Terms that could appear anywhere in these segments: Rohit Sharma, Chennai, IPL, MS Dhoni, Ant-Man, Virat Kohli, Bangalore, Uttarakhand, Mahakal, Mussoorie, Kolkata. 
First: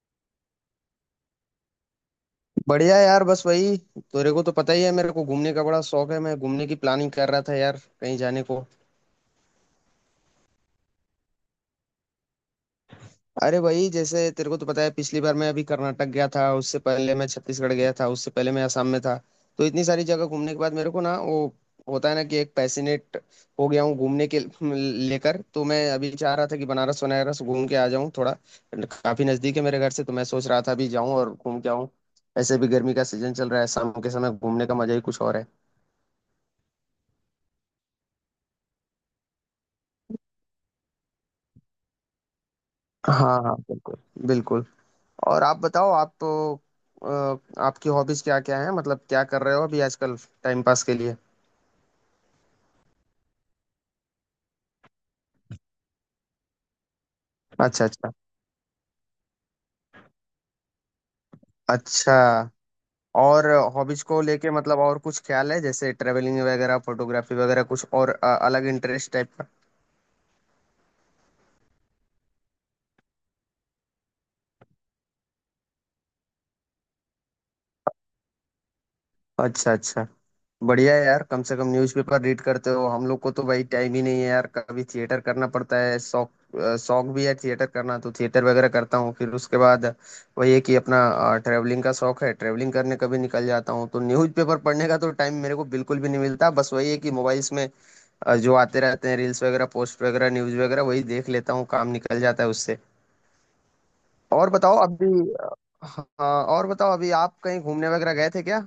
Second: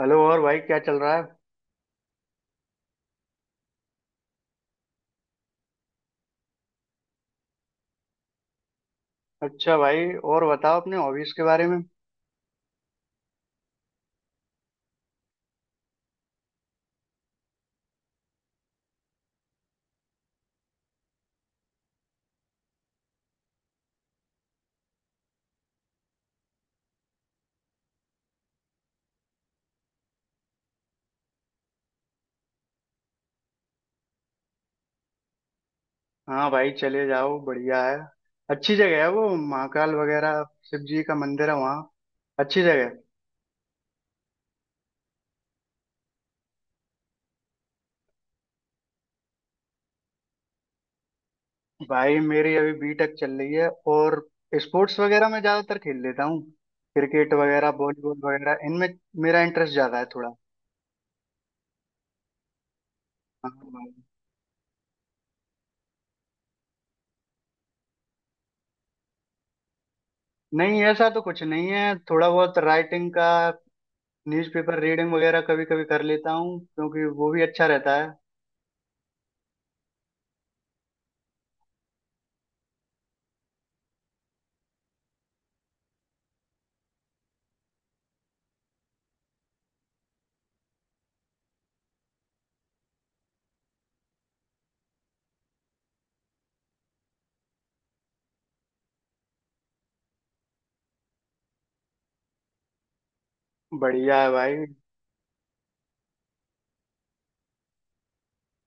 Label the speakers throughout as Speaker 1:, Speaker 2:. Speaker 1: Hello और भाई, क्या चल रहा है।
Speaker 2: बढ़िया यार। बस वही, तेरे को तो पता ही है, मेरे को घूमने का बड़ा शौक है। मैं घूमने की प्लानिंग कर रहा था यार, कहीं जाने को।
Speaker 1: अच्छा भाई। और बताओ अपने हॉबीज के बारे में।
Speaker 2: अरे वही, जैसे तेरे को तो पता है, पिछली बार मैं अभी कर्नाटक गया था, उससे पहले मैं छत्तीसगढ़ गया था, उससे पहले मैं असम में था। तो इतनी सारी जगह घूमने के बाद मेरे को ना वो होता है ना कि एक पैसिनेट हो गया हूँ घूमने के लेकर। तो मैं अभी चाह रहा था कि बनारस वनारस घूम के आ जाऊँ थोड़ा। काफी नजदीक है मेरे घर से, तो मैं सोच रहा था अभी जाऊँ और घूम के आऊँ। ऐसे भी गर्मी का सीजन चल रहा है, शाम के समय घूमने का मजा ही कुछ और है।
Speaker 1: हाँ भाई, चले जाओ, बढ़िया है। अच्छी जगह है वो, महाकाल वगैरह। शिव जी का मंदिर है वहाँ। अच्छी जगह है।
Speaker 2: हाँ हाँ, बिल्कुल। बिल्कुल। और आप बताओ, आप तो आपकी हॉबीज क्या क्या हैं? मतलब क्या कर रहे हो अभी आजकल, टाइम पास के लिए?
Speaker 1: भाई, मेरी अभी बीटेक चल रही है। और स्पोर्ट्स वगैरह मैं ज्यादातर खेल लेता हूँ। क्रिकेट वगैरह,
Speaker 2: अच्छा अच्छा।
Speaker 1: वॉलीबॉल वगैरह, इनमें मेरा इंटरेस्ट ज्यादा है थोड़ा।
Speaker 2: अच्छा। और
Speaker 1: हाँ भाई।
Speaker 2: हॉबीज को लेके, मतलब और कुछ ख्याल है जैसे ट्रेवलिंग वगैरह, फोटोग्राफी वगैरह, कुछ और अलग इंटरेस्ट टाइप का?
Speaker 1: नहीं, ऐसा तो कुछ नहीं है, थोड़ा बहुत राइटिंग का। न्यूज़पेपर रीडिंग वगैरह कभी कभी कर लेता हूँ क्योंकि वो भी अच्छा रहता है।
Speaker 2: अच्छा अच्छा। बढ़िया है यार। कम से कम न्यूज़पेपर रीड करते हो। हम लोग को तो भाई टाइम ही नहीं है यार। कभी थिएटर करना पड़ता है शौक। शौक भी है थिएटर करना, तो थिएटर वगैरह करता हूँ। फिर उसके बाद वही है कि अपना ट्रैवलिंग का शौक है, ट्रैवलिंग करने कभी निकल जाता हूँ, तो न्यूज़पेपर पढ़ने का तो टाइम मेरे को बिल्कुल भी नहीं मिलता। बस वही है कि मोबाइल्स में जो आते रहते हैं रील्स वगैरह, पोस्ट वगैरह, न्यूज़ वगैरह, वही देख लेता हूँ, काम निकल जाता है उससे।
Speaker 1: बढ़िया है
Speaker 2: और
Speaker 1: भाई।
Speaker 2: बताओ अभी अ, हाँ, और बताओ अभी आप कहीं घूमने वगैरह गए थे क्या?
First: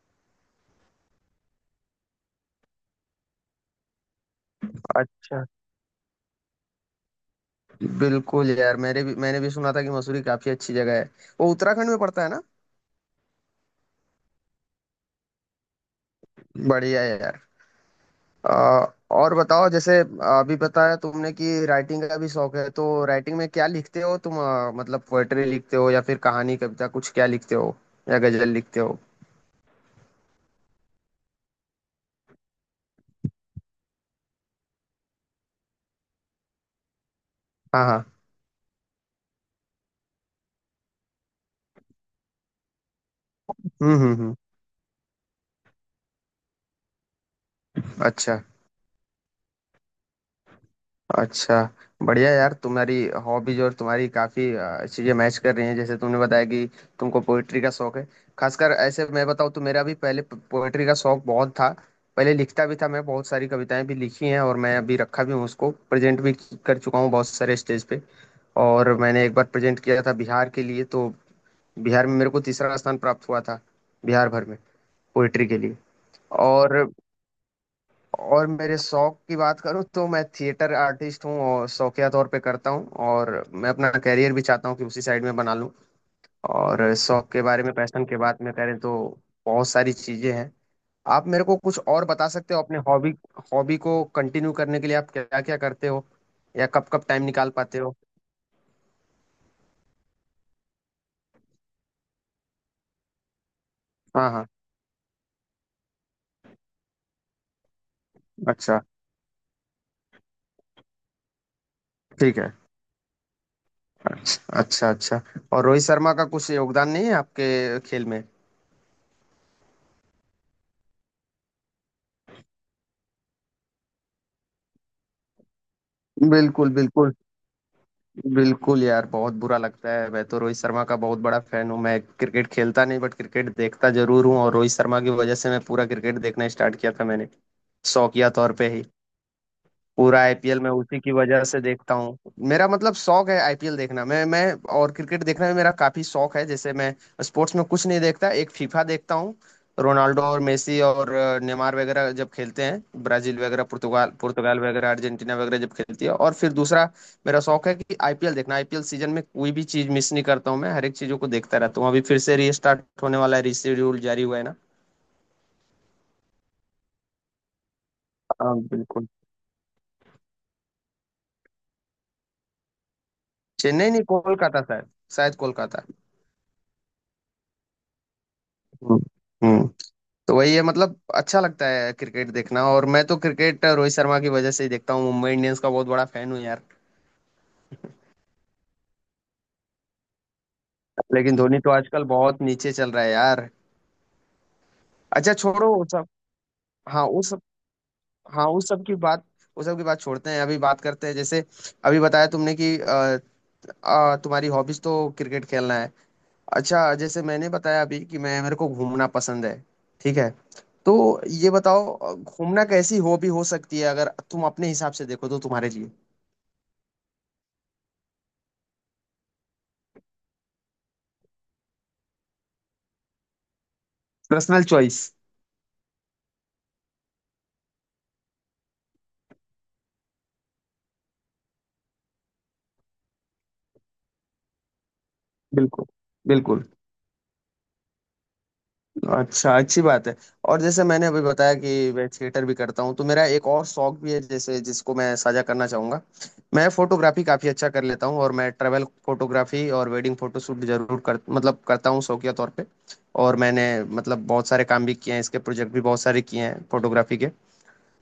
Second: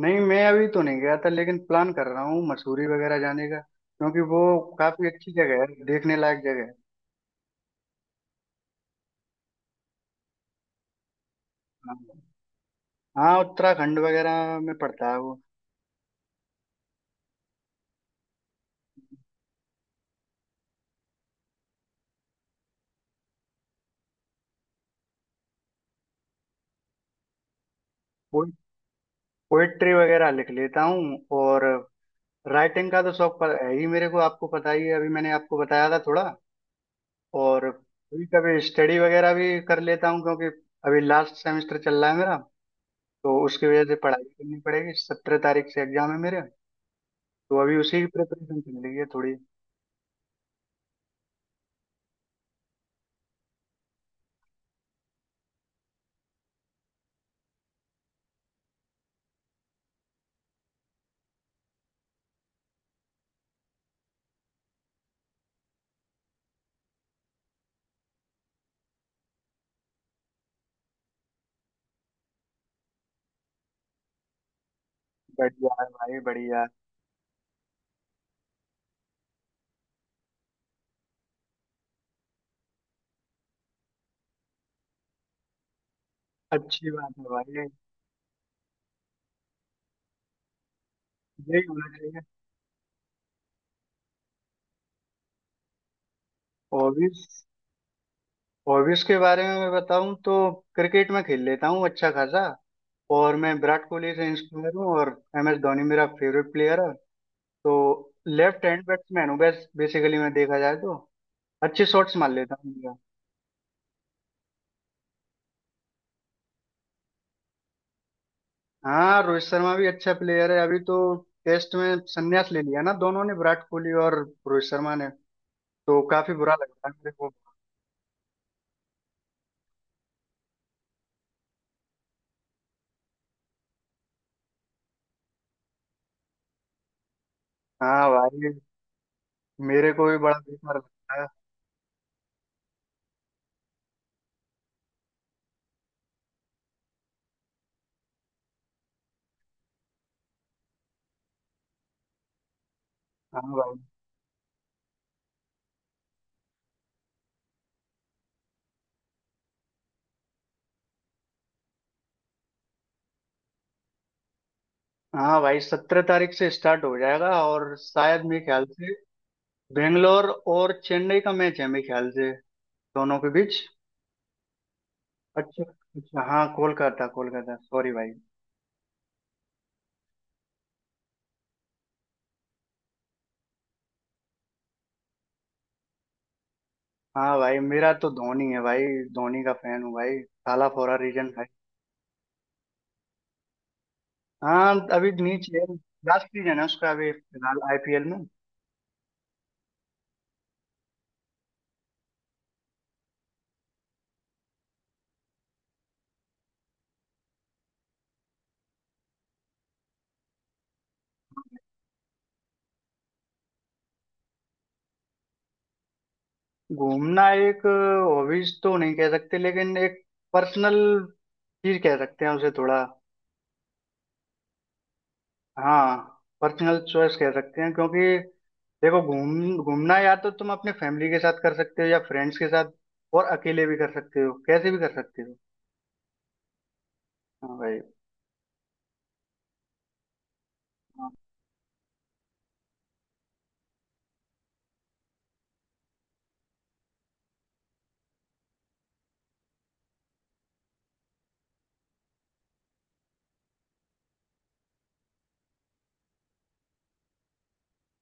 Speaker 1: नहीं, मैं अभी तो नहीं गया था लेकिन प्लान कर रहा हूँ मसूरी वगैरह जाने का, क्योंकि वो काफी अच्छी
Speaker 2: अच्छा।
Speaker 1: जगह है, देखने लायक जगह
Speaker 2: बिल्कुल यार, मेरे भी, मैंने भी सुना था कि मसूरी काफी अच्छी जगह है। वो उत्तराखंड में पड़ता
Speaker 1: है।
Speaker 2: है ना?
Speaker 1: हाँ, उत्तराखंड वगैरह में पड़ता है वो।
Speaker 2: बढ़िया है यार। और बताओ जैसे अभी बताया तुमने कि राइटिंग का भी शौक है, तो राइटिंग में क्या लिखते हो तुम? मतलब पोएट्री लिखते हो या फिर कहानी, कविता, कुछ क्या लिखते हो या गजल लिखते हो?
Speaker 1: पोइट्री वगैरह लिख लेता हूँ। और राइटिंग का तो शौक पर है ही मेरे को, आपको पता ही है, अभी मैंने आपको बताया था थोड़ा। और
Speaker 2: हाँ हाँ।
Speaker 1: कभी कभी स्टडी वगैरह भी कर लेता हूँ, क्योंकि अभी लास्ट सेमेस्टर चल रहा है मेरा। तो उसकी वजह से पढ़ाई
Speaker 2: हम्म।
Speaker 1: करनी पड़ेगी, 17 तारीख से एग्जाम है मेरे। तो अभी उसी की
Speaker 2: अच्छा।
Speaker 1: प्रिपरेशन चल रही है थोड़ी।
Speaker 2: अच्छा। बढ़िया यार। तुम्हारी हॉबीज और तुम्हारी काफी चीजें मैच कर रही हैं, जैसे तुमने बताया कि तुमको पोइट्री का शौक है। खासकर ऐसे मैं बताऊँ तो मेरा भी पहले पोइट्री का शौक बहुत था। पहले लिखता भी था मैं, बहुत सारी कविताएं भी लिखी हैं, और मैं अभी रखा भी हूँ उसको, प्रेजेंट भी कर चुका हूँ बहुत सारे स्टेज पे। और मैंने एक बार प्रेजेंट किया था बिहार के लिए, तो बिहार में मेरे को तीसरा स्थान प्राप्त हुआ था, बिहार भर में, पोइट्री के
Speaker 1: बढ़िया
Speaker 2: लिए।
Speaker 1: है भाई, बढ़िया।
Speaker 2: और और मेरे शौक की बात करूँ तो मैं थिएटर आर्टिस्ट हूँ और शौकिया तौर पे करता हूँ, और मैं अपना करियर भी चाहता हूँ कि उसी साइड में बना लूँ।
Speaker 1: अच्छी
Speaker 2: और
Speaker 1: बात है
Speaker 2: शौक के
Speaker 1: भाई।
Speaker 2: बारे में, पैशन के बात में करें तो बहुत सारी चीजें हैं। आप मेरे को
Speaker 1: यही
Speaker 2: कुछ
Speaker 1: होना
Speaker 2: और
Speaker 1: चाहिए।
Speaker 2: बता सकते हो अपने हॉबी? हॉबी को कंटिन्यू करने के लिए आप क्या क्या करते हो या कब कब
Speaker 1: हॉबीज
Speaker 2: टाइम निकाल पाते हो?
Speaker 1: हॉबीज के बारे में मैं बताऊं तो क्रिकेट में खेल लेता हूँ अच्छा खासा। और मैं विराट कोहली से
Speaker 2: हाँ हाँ।
Speaker 1: इंस्पायर हूँ, और MS धोनी मेरा फेवरेट प्लेयर है। तो लेफ्ट
Speaker 2: अच्छा।
Speaker 1: हैंड बैट्समैन हूँ बस, बेसिकली मैं देखा जाए तो अच्छे शॉट्स मार
Speaker 2: ठीक है।
Speaker 1: लेता हूँ मैं।
Speaker 2: अच्छा अच्छा अच्छा। और रोहित शर्मा का कुछ योगदान नहीं है आपके खेल में?
Speaker 1: हाँ, रोहित शर्मा भी अच्छा प्लेयर है। अभी तो टेस्ट में संन्यास ले लिया ना दोनों ने, विराट कोहली और रोहित शर्मा ने। तो काफी बुरा लग
Speaker 2: बिल्कुल
Speaker 1: रहा है मेरे
Speaker 2: बिल्कुल।
Speaker 1: को।
Speaker 2: बिल्कुल यार, बहुत बुरा लगता है। मैं तो रोहित शर्मा का बहुत बड़ा फैन हूँ। मैं क्रिकेट खेलता नहीं बट क्रिकेट देखता जरूर हूँ, और रोहित शर्मा की वजह से मैं पूरा क्रिकेट देखना स्टार्ट किया था मैंने,
Speaker 1: हाँ
Speaker 2: शौकिया तौर
Speaker 1: भाई,
Speaker 2: पे ही।
Speaker 1: मेरे को भी
Speaker 2: पूरा
Speaker 1: बड़ा
Speaker 2: आईपीएल मैं
Speaker 1: बेकार
Speaker 2: उसी की
Speaker 1: लगता है।
Speaker 2: वजह से देखता हूँ। मेरा मतलब शौक है आईपीएल देखना। मैं और क्रिकेट देखना भी मेरा काफी शौक है। जैसे मैं स्पोर्ट्स में कुछ नहीं देखता, एक फीफा देखता हूँ। रोनाल्डो और मेसी और नेमार वगैरह जब खेलते हैं, ब्राजील
Speaker 1: हाँ
Speaker 2: वगैरह,
Speaker 1: भाई,
Speaker 2: पुर्तगाल पुर्तगाल वगैरह, अर्जेंटीना वगैरह जब खेलती है, और फिर दूसरा मेरा शौक है कि आईपीएल देखना। आईपीएल सीजन में कोई भी चीज मिस नहीं करता हूँ, मैं हर एक चीजों को देखता रहता हूँ। अभी फिर से रीस्टार्ट होने वाला है, रीशेड्यूल जारी हुआ है ना।
Speaker 1: हाँ भाई, 17 तारीख से स्टार्ट हो जाएगा। और शायद मेरे
Speaker 2: हाँ,
Speaker 1: ख्याल से
Speaker 2: बिल्कुल।
Speaker 1: बेंगलोर और चेन्नई का मैच है मेरे ख्याल से, दोनों के बीच।
Speaker 2: चेन्नई नहीं, कोलकाता शायद। शायद
Speaker 1: अच्छा।
Speaker 2: कोलकाता।
Speaker 1: अच्छा हाँ, कोलकाता, कोलकाता, सॉरी भाई।
Speaker 2: हम्म। हम्म। तो वही है, मतलब अच्छा लगता है क्रिकेट देखना। और मैं तो क्रिकेट रोहित शर्मा की वजह से ही देखता हूँ। मुंबई इंडियंस का बहुत बड़ा फैन हूँ यार।
Speaker 1: हाँ भाई, मेरा तो धोनी है भाई। धोनी का फैन हूँ भाई। थाला फोरा रीजन
Speaker 2: लेकिन
Speaker 1: भाई।
Speaker 2: धोनी तो आजकल बहुत नीचे चल रहा है यार।
Speaker 1: हाँ, अभी
Speaker 2: अच्छा,
Speaker 1: नीचे है,
Speaker 2: छोड़ो वो सब।
Speaker 1: लास्ट सीजन है उसका
Speaker 2: हाँ
Speaker 1: अभी
Speaker 2: उस सब
Speaker 1: फिलहाल IPL में।
Speaker 2: हाँ उस सब की बात उस सब की बात छोड़ते हैं। अभी बात करते हैं जैसे अभी बताया तुमने कि तुम्हारी हॉबीज तो क्रिकेट खेलना है। अच्छा जैसे मैंने बताया अभी कि मैं, मेरे को घूमना पसंद है, ठीक है। तो ये बताओ घूमना कैसी हॉबी हो सकती है अगर तुम अपने हिसाब से देखो तो, तुम्हारे लिए?
Speaker 1: घूमना एक हॉबीज तो नहीं कह सकते, लेकिन एक पर्सनल चीज कह सकते हैं उसे थोड़ा।
Speaker 2: Personal choice.
Speaker 1: हाँ, पर्सनल चॉइस कह सकते हैं, क्योंकि देखो, घूमना या तो तुम अपने फैमिली के साथ कर सकते हो, या फ्रेंड्स के साथ। और अकेले भी कर सकते हो, कैसे भी कर सकते हो।
Speaker 2: बिल्कुल। बिल्कुल।
Speaker 1: हाँ भाई।
Speaker 2: अच्छा, अच्छी बात है। और जैसे मैंने
Speaker 1: हाँ,
Speaker 2: अभी बताया कि मैं थिएटर भी करता हूँ, तो मेरा एक और शौक भी है जैसे, जिसको मैं साझा करना चाहूंगा। मैं फोटोग्राफी काफी अच्छा कर लेता हूँ, और मैं ट्रैवल फोटोग्राफी और वेडिंग फोटोशूट जरूर कर, मतलब करता हूँ शौकिया तौर पे। और मैंने मतलब बहुत सारे काम भी किए हैं, इसके प्रोजेक्ट भी बहुत सारे किए हैं फोटोग्राफी के।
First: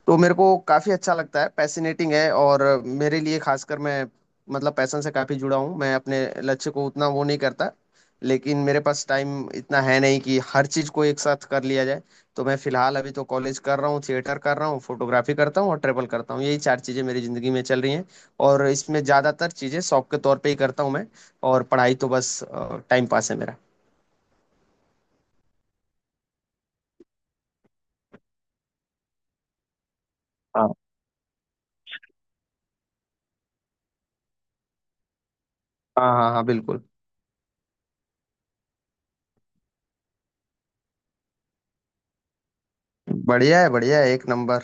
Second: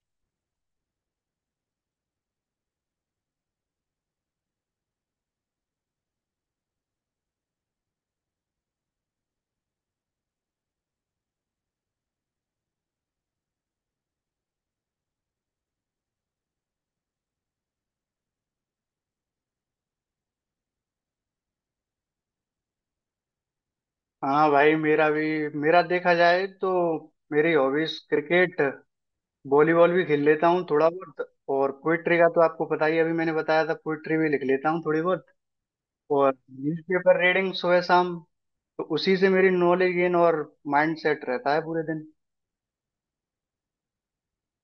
Speaker 2: तो मेरे को काफ़ी अच्छा लगता है, पैसिनेटिंग है, और मेरे लिए खासकर मैं मतलब पैसन से काफ़ी जुड़ा हूँ। मैं अपने लक्ष्य को उतना वो नहीं करता, लेकिन मेरे पास टाइम इतना है नहीं कि हर चीज़ को एक साथ कर लिया जाए। तो मैं फ़िलहाल अभी तो कॉलेज कर रहा हूँ, थिएटर कर रहा हूँ, फोटोग्राफी करता हूँ, और ट्रेवल करता हूँ। यही चार चीज़ें मेरी ज़िंदगी में चल रही हैं, और इसमें ज़्यादातर चीज़ें शौक के तौर पे ही करता हूँ मैं। और पढ़ाई तो बस टाइम पास है मेरा।
Speaker 1: हाँ भाई, मेरा भी, मेरा देखा जाए तो मेरी हॉबीज क्रिकेट, वॉलीबॉल भी खेल लेता हूँ
Speaker 2: हाँ,
Speaker 1: थोड़ा बहुत। और पोइट्री का तो आपको पता ही है, अभी मैंने बताया था, पोइट्री भी लिख लेता हूँ थोड़ी बहुत।
Speaker 2: हाँ, हाँ,
Speaker 1: और
Speaker 2: हाँ, बिल्कुल।
Speaker 1: न्यूज़पेपर रीडिंग सुबह शाम, तो उसी से मेरी नॉलेज गेन और माइंड सेट रहता है पूरे दिन।
Speaker 2: बढ़िया है, बढ़िया है, एक नंबर।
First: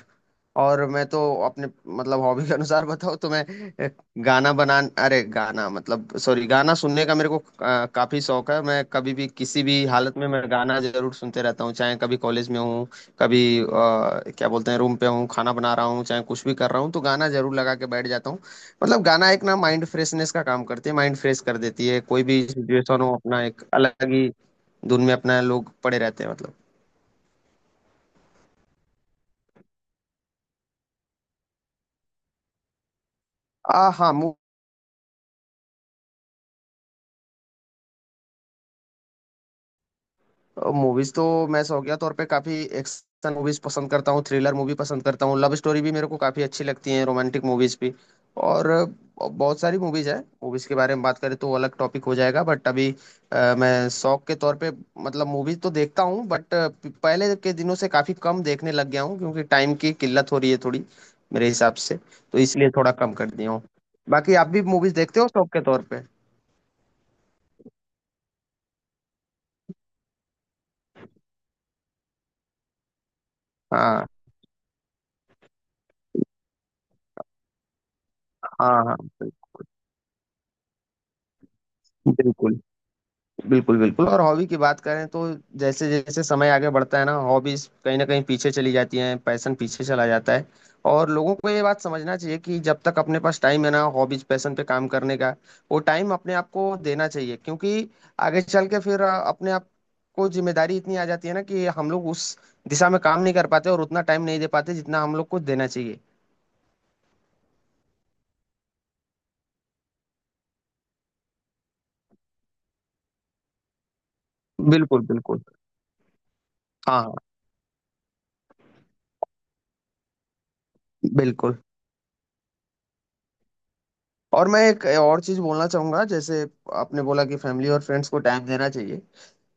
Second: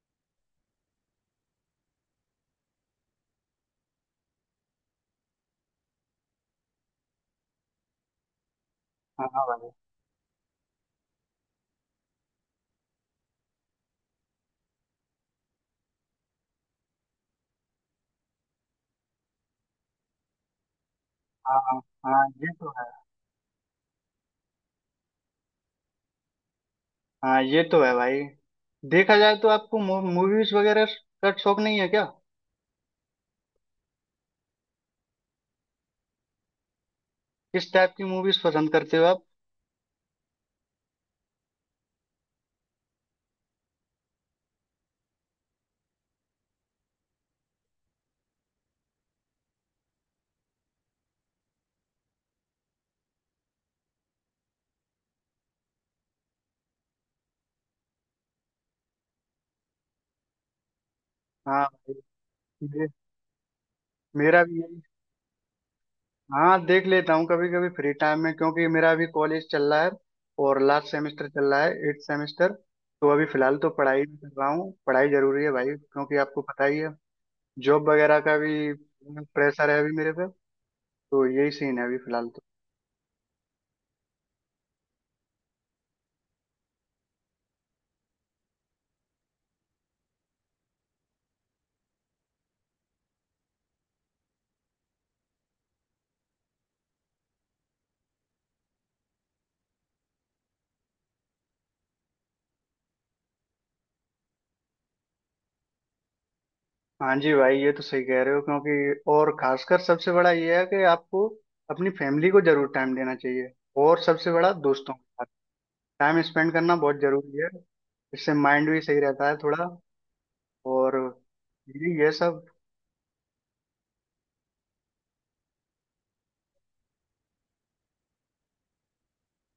Speaker 2: और मैं तो अपने मतलब हॉबी के अनुसार बताऊँ तो मैं अ, गाना बना अरे गाना, मतलब सॉरी, गाना सुनने का मेरे को काफी शौक है। मैं कभी भी,
Speaker 1: हाँ
Speaker 2: किसी
Speaker 1: भाई।
Speaker 2: भी हालत में मैं गाना जरूर सुनते रहता हूँ। चाहे कभी कॉलेज में हूँ, कभी क्या बोलते हैं, रूम पे हूँ, खाना बना रहा हूँ, चाहे कुछ भी कर रहा हूँ, तो गाना जरूर लगा के बैठ जाता हूँ। मतलब गाना एक ना माइंड फ्रेशनेस का काम करती है, माइंड फ्रेश कर
Speaker 1: हाँ,
Speaker 2: देती है, कोई
Speaker 1: हाँ,
Speaker 2: भी
Speaker 1: ये तो है।
Speaker 2: सिचुएशन हो अपना एक अलग ही धुन में अपना लोग पड़े रहते हैं मतलब।
Speaker 1: हाँ, ये तो है भाई। देखा जाए तो आपको मूवीज वगैरह का शौक नहीं है क्या।
Speaker 2: आ, हाँ।
Speaker 1: किस टाइप की मूवीज पसंद करते हो आप।
Speaker 2: मूवीज तो मैं शौकिया तौर पे काफी एक्शन मूवीज पसंद करता हूँ, थ्रिलर मूवी पसंद करता हूँ, लव स्टोरी भी मेरे को काफी अच्छी लगती है, रोमांटिक मूवीज भी। और बहुत सारी मूवीज है, मूवीज के बारे में बात करें तो अलग टॉपिक हो जाएगा, बट अभी मैं शौक के तौर पे, मतलब मूवीज तो देखता हूँ बट पहले के दिनों से काफी कम देखने लग गया हूँ क्योंकि टाइम की किल्लत हो रही है थोड़ी मेरे
Speaker 1: हाँ
Speaker 2: हिसाब
Speaker 1: भाई।
Speaker 2: से, तो इसलिए
Speaker 1: मे-
Speaker 2: थोड़ा कम कर दिया हूँ। बाकी
Speaker 1: मेरा
Speaker 2: आप
Speaker 1: भी
Speaker 2: भी
Speaker 1: यही।
Speaker 2: मूवीज देखते हो शौक के तौर पे?
Speaker 1: हाँ, देख लेता हूँ कभी कभी फ्री टाइम में, क्योंकि मेरा अभी कॉलेज चल रहा है, और लास्ट सेमेस्टर चल रहा है, 8th सेमेस्टर। तो अभी फिलहाल तो पढ़ाई
Speaker 2: हाँ,
Speaker 1: भी कर रहा हूँ। पढ़ाई जरूरी है भाई, क्योंकि आपको पता ही है, जॉब वगैरह का भी
Speaker 2: हाँ, हाँ, बिल्कुल।
Speaker 1: प्रेशर है अभी मेरे पे। तो यही सीन है अभी फिलहाल तो।
Speaker 2: बिल्कुल। स्कूल और हॉबी की बात करें तो जैसे जैसे समय आगे बढ़ता है ना, हॉबीज कहीं ना कहीं पीछे चली जाती हैं, पैशन पीछे चला जाता है। और लोगों को ये बात समझना चाहिए कि जब तक अपने पास टाइम है ना हॉबीज पैशन पे काम करने का, वो टाइम अपने आप को देना चाहिए। क्योंकि आगे चल के फिर अपने आप को जिम्मेदारी इतनी आ जाती है ना कि हम लोग उस दिशा में काम नहीं कर पाते, और उतना टाइम नहीं दे पाते जितना हम लोग को देना चाहिए।
Speaker 1: हाँ जी भाई, ये तो सही कह रहे हो, क्योंकि और खासकर सबसे बड़ा ये है कि आपको अपनी फैमिली को जरूर टाइम देना चाहिए। और सबसे बड़ा, दोस्तों
Speaker 2: बिल्कुल
Speaker 1: के साथ
Speaker 2: बिल्कुल।
Speaker 1: टाइम स्पेंड करना बहुत
Speaker 2: हाँ हाँ,
Speaker 1: जरूरी है। इससे माइंड भी सही रहता है थोड़ा। और
Speaker 2: बिल्कुल।
Speaker 1: ये सब।
Speaker 2: और मैं एक और चीज बोलना चाहूंगा, जैसे आपने बोला कि फैमिली और फ्रेंड्स को टाइम देना चाहिए,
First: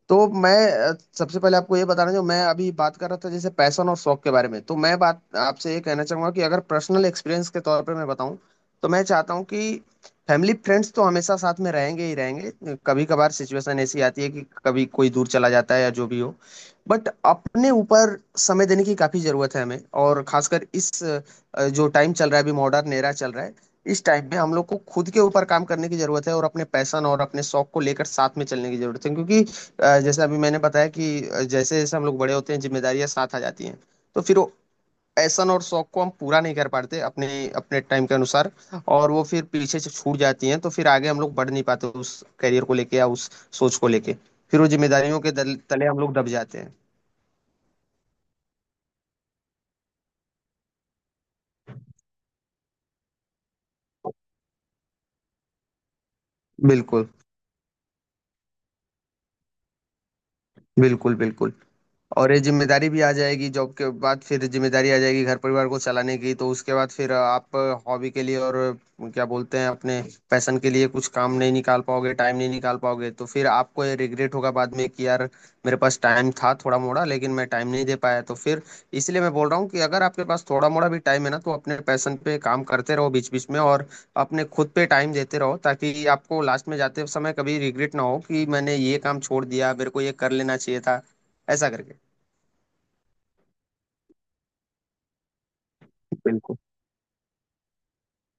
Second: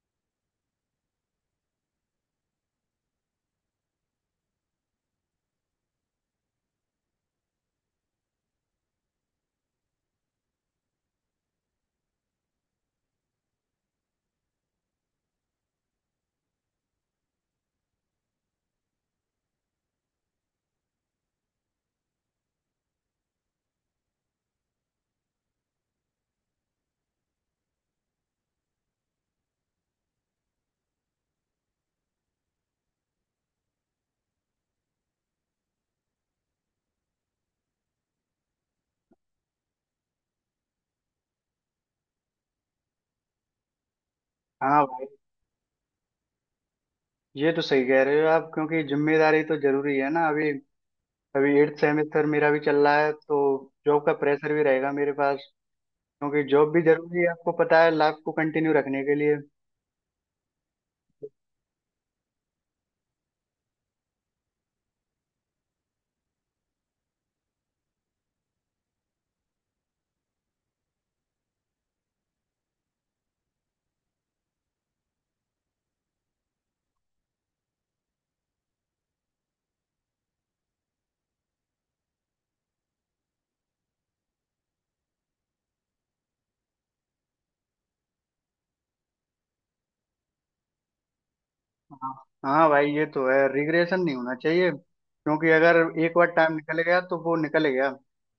Speaker 2: तो मैं सबसे पहले आपको ये बताना, जो मैं अभी बात कर रहा था जैसे पैशन और शौक के बारे में, तो मैं बात आपसे ये कहना चाहूंगा कि अगर पर्सनल एक्सपीरियंस के तौर पर मैं बताऊं, तो मैं चाहता हूं कि फैमिली फ्रेंड्स तो हमेशा साथ में रहेंगे ही रहेंगे, कभी कभार सिचुएशन ऐसी आती है कि कभी कोई दूर चला जाता है या जो भी हो, बट अपने ऊपर समय देने की काफी जरूरत है हमें। और खासकर इस जो टाइम चल रहा है अभी, मॉडर्न एरा चल रहा है, इस टाइम में हम लोग को खुद के ऊपर काम करने की जरूरत है, और अपने पैशन और अपने शौक को लेकर साथ में चलने की जरूरत है। क्योंकि जैसे अभी मैंने बताया कि जैसे जैसे हम लोग बड़े होते हैं जिम्मेदारियां साथ आ जाती हैं, तो फिर वो पैशन और शौक को हम पूरा नहीं कर पाते अपने, अपने टाइम के अनुसार। और वो फिर पीछे से छूट जाती हैं, तो फिर आगे हम लोग बढ़ नहीं पाते उस करियर को लेके या उस सोच को लेके। फिर वो
Speaker 1: हाँ भाई,
Speaker 2: जिम्मेदारियों के तले हम लोग दब जाते हैं।
Speaker 1: ये तो सही कह रहे हो आप, क्योंकि जिम्मेदारी तो जरूरी है ना। अभी अभी 8th सेमेस्टर मेरा भी चल रहा है, तो जॉब का प्रेशर भी रहेगा मेरे पास। क्योंकि जॉब भी
Speaker 2: बिल्कुल,
Speaker 1: जरूरी है, आपको पता है, लाइफ को कंटिन्यू रखने के लिए।
Speaker 2: बिल्कुल, बिल्कुल। और ये जिम्मेदारी भी आ जाएगी जॉब के बाद, फिर जिम्मेदारी आ जाएगी घर परिवार को चलाने की, तो उसके बाद फिर आप हॉबी के लिए और क्या बोलते हैं अपने पैशन के लिए कुछ काम नहीं निकाल पाओगे, टाइम नहीं निकाल पाओगे, तो फिर आपको ये रिग्रेट होगा बाद में कि यार मेरे पास टाइम था थोड़ा मोड़ा लेकिन मैं टाइम नहीं दे पाया। तो फिर इसलिए मैं बोल रहा हूँ कि अगर आपके पास थोड़ा मोड़ा भी टाइम है ना, तो अपने पैशन पे काम करते रहो बीच बीच में, और अपने खुद पे टाइम देते रहो ताकि आपको लास्ट में जाते समय कभी रिग्रेट ना हो कि मैंने ये काम छोड़ दिया, मेरे को ये कर लेना चाहिए था ऐसा करके।
Speaker 1: हाँ। हाँ भाई, ये तो है, रिग्रेशन नहीं होना चाहिए, क्योंकि अगर एक बार टाइम
Speaker 2: बिल्कुल।
Speaker 1: निकल गया तो वो निकल गया।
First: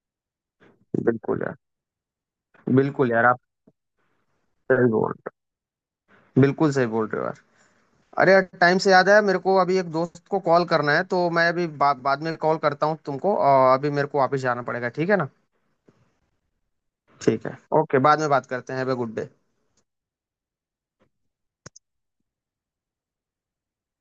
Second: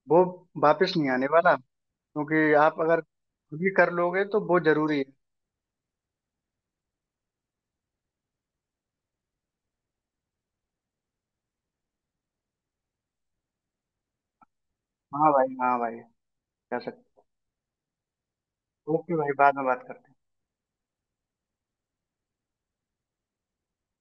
Speaker 1: वो वापस नहीं आने
Speaker 2: बिल्कुल
Speaker 1: वाला।
Speaker 2: यार,
Speaker 1: क्योंकि आप अगर
Speaker 2: बिल्कुल यार आप
Speaker 1: खुद ही कर लोगे तो वो
Speaker 2: सही
Speaker 1: जरूरी है।
Speaker 2: बोल रहे हो, बिल्कुल सही बोल रहे हो यार। अरे यार, टाइम से याद आया मेरे को अभी एक दोस्त को कॉल करना है, तो मैं अभी बाद में कॉल करता हूँ तुमको, और अभी मेरे को वापस जाना पड़ेगा, ठीक है ना?
Speaker 1: हाँ भाई, हाँ भाई, कह सकते।
Speaker 2: ठीक है, ओके, बाद में बात करते हैं। Have a good
Speaker 1: okay
Speaker 2: day.
Speaker 1: भाई, बाद में बात करते हैं।